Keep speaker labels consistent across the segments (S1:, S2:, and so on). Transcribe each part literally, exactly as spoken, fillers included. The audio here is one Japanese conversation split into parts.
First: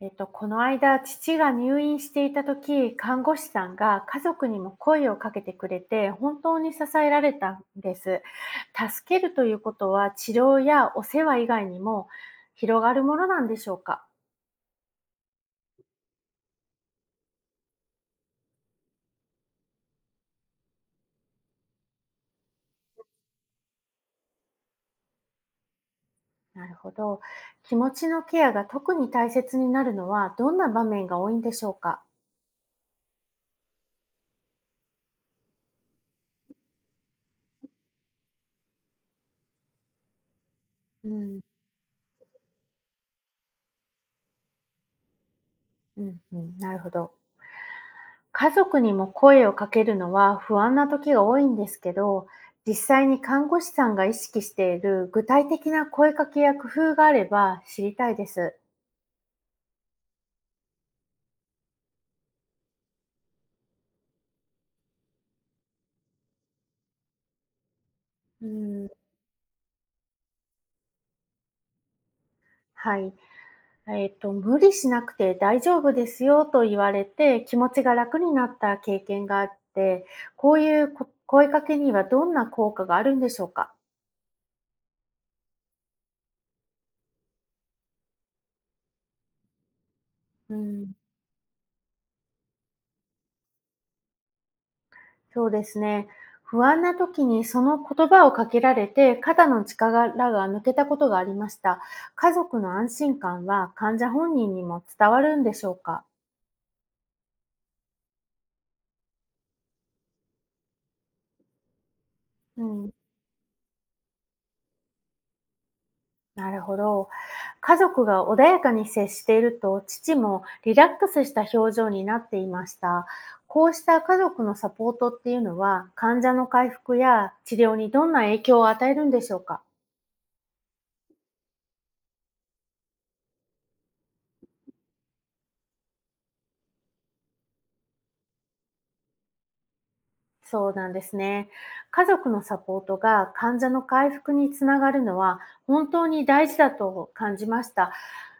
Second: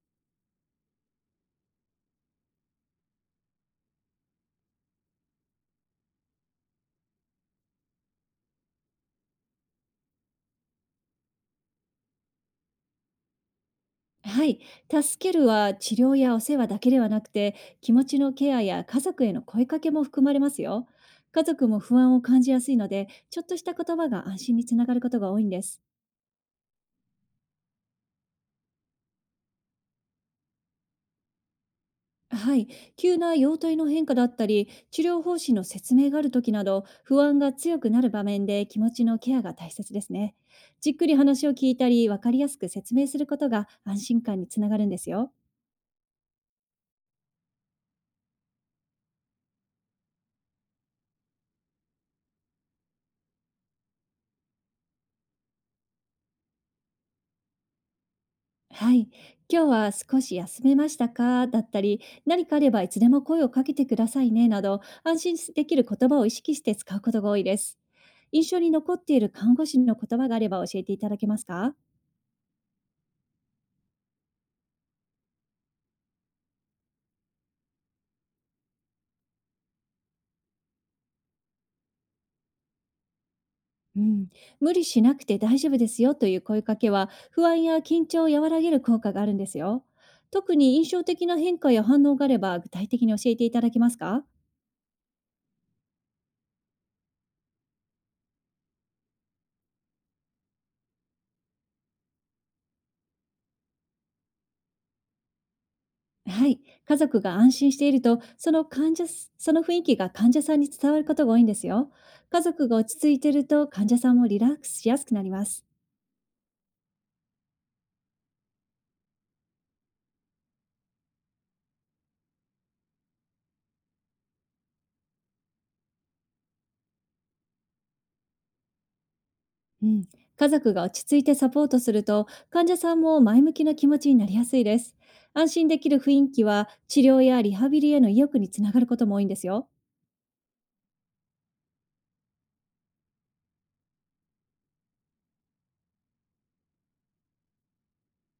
S1: えっと、この間、父が入院していた時、看護師さんが家族にも声をかけてくれて、本当に支えられたんです。助けるということは、治療やお世話以外にも広がるものなんでしょうか。
S2: はい。助けるは治療やお世話だけではなくて、気持ちのケアや家族への声かけも含まれますよ。家族も不安を感じやすいので、ちょっとした言葉が安心につながることが多いんです。
S1: なるほど。気持ちのケアが特に大切になるのは、どんな場面が多いんでしょうか。
S2: はい。急な容体の変化だったり、治療方針の説明がある時など、不安が強くなる場面で気持ちのケアが大切ですね。じっく
S1: う
S2: り
S1: ん、
S2: 話を聞いたり、わかりやすく説明することが安心感につながるんですよ。
S1: うん、うん、なるほど。家族にも声をかけるのは不安な時が多いんですけど、実際に看護師さんが意識している具体的な声かけや工夫があれば知りたいです。
S2: はい。今日は少し休めましたかだったり、何かあればいつでも声をかけてくださいねなど、安心できる言葉を意識して使うことが多いです。印
S1: う
S2: 象に
S1: ん、
S2: 残っている看護師の言葉があれば教えていただけますか？
S1: はい。えっ、と、無理しなくて大丈夫ですよと言われて気持ちが楽になった経験があって、こういうこ声かけにはどんな効果があるんでしょうか。
S2: うん、無理しなくて大丈夫ですよという声かけは、不安や緊張を和らげる効果があるんですよ。特
S1: う
S2: に印
S1: ん。
S2: 象的な変化や反応があれば、具体的に教えていただけますか？
S1: そうですね。不安な時にその言葉をかけられて肩の力が抜けたことがありました。家族の安心感は患者本人にも伝わるんでしょうか。
S2: はい。家族が安心していると、その患者す、その雰囲気が患者さんに伝わることが多いんですよ。家
S1: う
S2: 族が
S1: ん、
S2: 落ち着いていると、患者さんもリラックスしやすくなります。
S1: なるほど。家族が穏やかに接していると父もリラックスした表情になっていました。こうした家族のサポートっていうのは患者の回復や治療にどんな影響を与えるんでしょうか。
S2: うん、家族が落ち着いてサポートすると、患者さんも前向きな気持ちになりやすいです。安心できる雰囲気は、治療やリハビリへの意欲につながることも多いんですよ。
S1: そうなんですね。家族のサポートが患者の回復につながるのは本当に大事だと感じました。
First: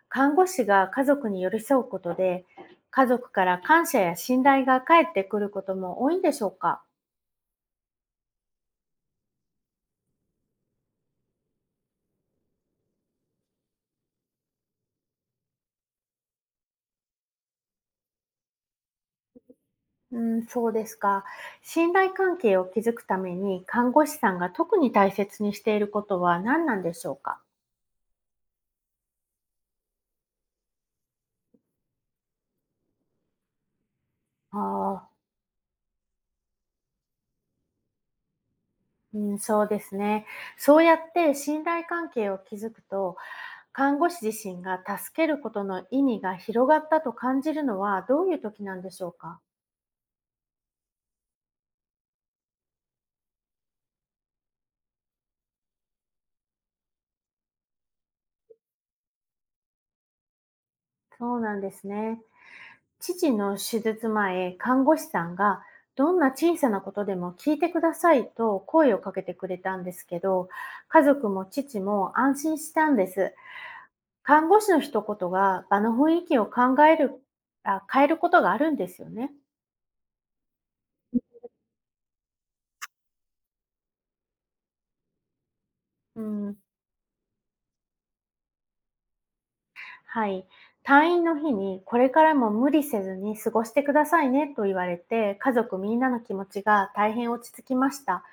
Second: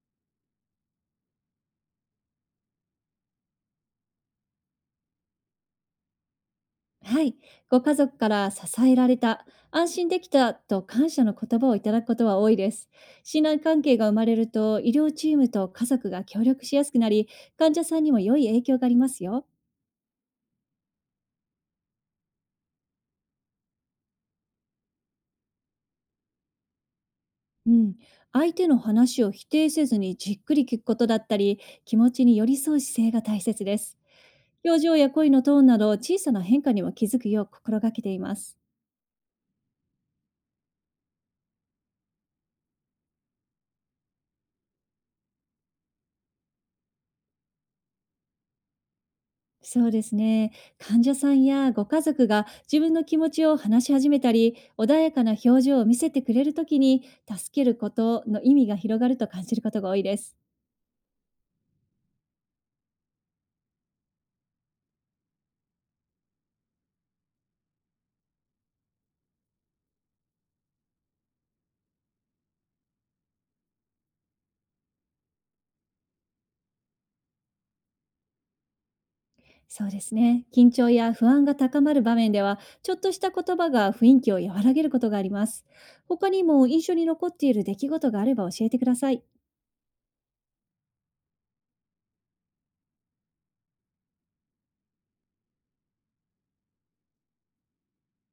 S1: 看護師が家族に寄り添うことで、家族から感謝や信頼が返ってくることも多いんでしょうか。
S2: はい。ご家族から支えられた、安心できたと感謝の言葉をいただくことは多いです。信頼関係が生まれると、医療チームと家族が協力しやすくなり、患者さんにも良い影響がありますよ。
S1: うん、そうですか。信頼関係を築くために看護師さんが特に大切にしていることは何なんでしょうか。
S2: うん。相手の話を否定せずにじっくり聞くことだったり、気持ちに寄り添う姿勢が大切です。
S1: あ
S2: 表情や
S1: あ、
S2: 声のトーンなど、小さな変化にも気づくよう心がけています。
S1: うん、そうですね。そうやって信頼関係を築くと、看護師自身が助けることの意味が広がったと感じるのはどういう時なんでしょうか。
S2: そうですね。患者さんやご家族が自分の気持ちを話し始めたり、穏やかな表情を見せてくれるときに、助けることの意味が広がると感じることが多いです。
S1: そうなんですね。父の手術前、看護師さんがどんな小さなことでも聞いてくださいと声をかけてくれたんですけど、家族も父も安心したんです。看護師の一言が場の雰囲気を考えるあ変えることがあるんですよね。
S2: そうですね。緊張や不安が高まる場面では、ちょっとした言葉が雰囲気を和らげることがあります。
S1: う
S2: 他に
S1: ん、
S2: も印象に残っている出来事があれば教えてください。
S1: はい。退院の日に、これからも無理せずに過ごしてくださいねと言われて、家族みんなの気持ちが大変落ち着きました。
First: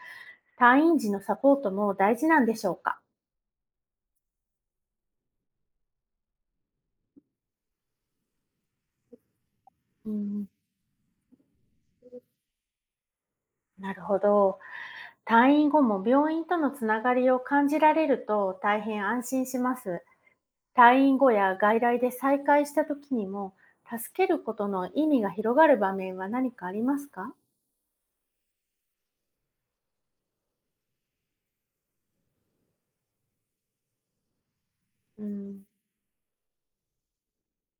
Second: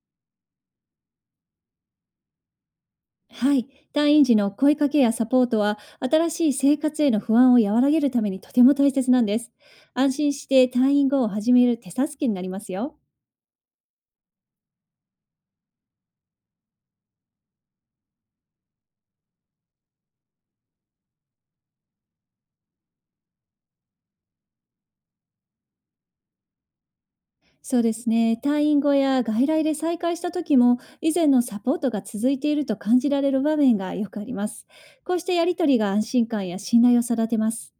S1: 退院時のサポートも大事なんでしょうか。
S2: はい。退院時の声かけやサポートは、新しい生活への不安を和らげるためにとても大切なんです。
S1: う
S2: 安心し
S1: ん、
S2: て退院後を始める手助けになりますよ。
S1: なるほど。退院後も病院とのつながりを感じられると大変安心します。退院後や外来で再会した時にも、助けることの意味が広がる場面は何かありますか。
S2: そうですね。退院後や外来で再開した時も、以前のサポートが続いていると感じられる場面がよくあります。こうし
S1: う
S2: てやり
S1: ん。
S2: とりが安心感や信頼を育てます。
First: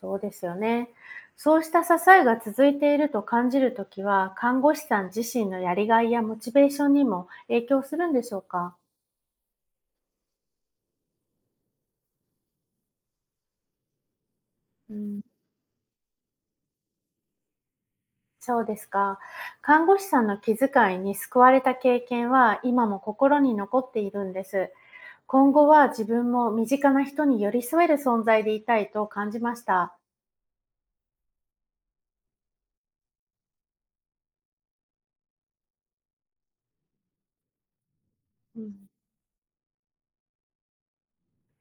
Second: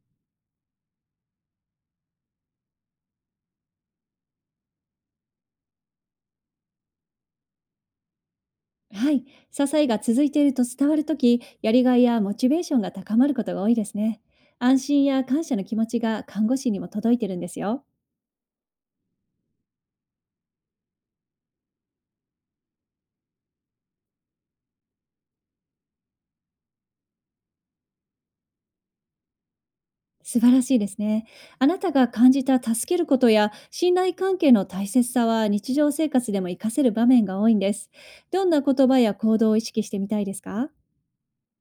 S1: そうですよね。そうした支えが続いていると感じるときは、看護師さん自身のやりがいやモチベーションにも影響するんでしょうか。
S2: はい。支えが続いていると伝わるとき、やりがいやモチベーションが高まることが多いですね。安
S1: う
S2: 心
S1: ん、
S2: や感謝の気持ちが看護師にも届いてるんですよ。
S1: そうですか。看護師さんの気遣いに救われた経験は今も心に残っているんです。今後は自分も身近な人に寄り添える存在でいたいと感じました。
S2: 素晴らしいですね。あなたが感じた助けることや信頼関係の大切さは、日常生活でも活かせる場面が多いんです。どんな
S1: う
S2: 言
S1: ん。
S2: 葉や行動を意識してみたいですか？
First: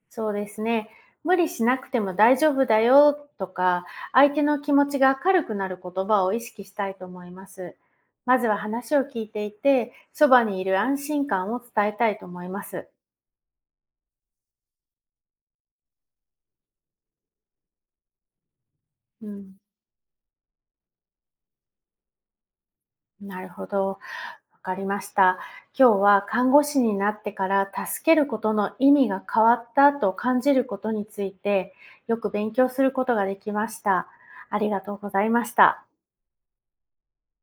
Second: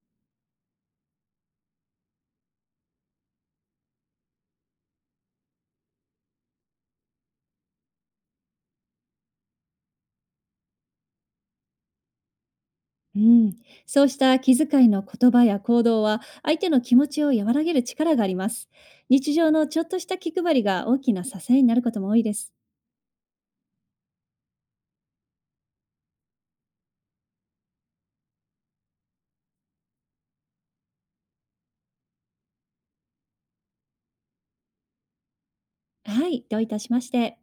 S1: そうですね。無理しなくても大丈夫だよとか、相手の気持ちが明るくなる言葉を意識したいと思います。まずは話を聞いていて、そばにいる安心感を伝えたいと思います。
S2: うん、そうした気遣いの言葉や行動は、相手の気持ちを和らげる力があります。
S1: う
S2: 日常
S1: ん、
S2: のちょっとした気配りが大きな支えになることも多いです。
S1: なるほど。わかりました。今日は看護師になってから助けることの意味が変わったと感じることについて、よく勉強することができました。ありがとうございました。
S2: はい、どういたしまして。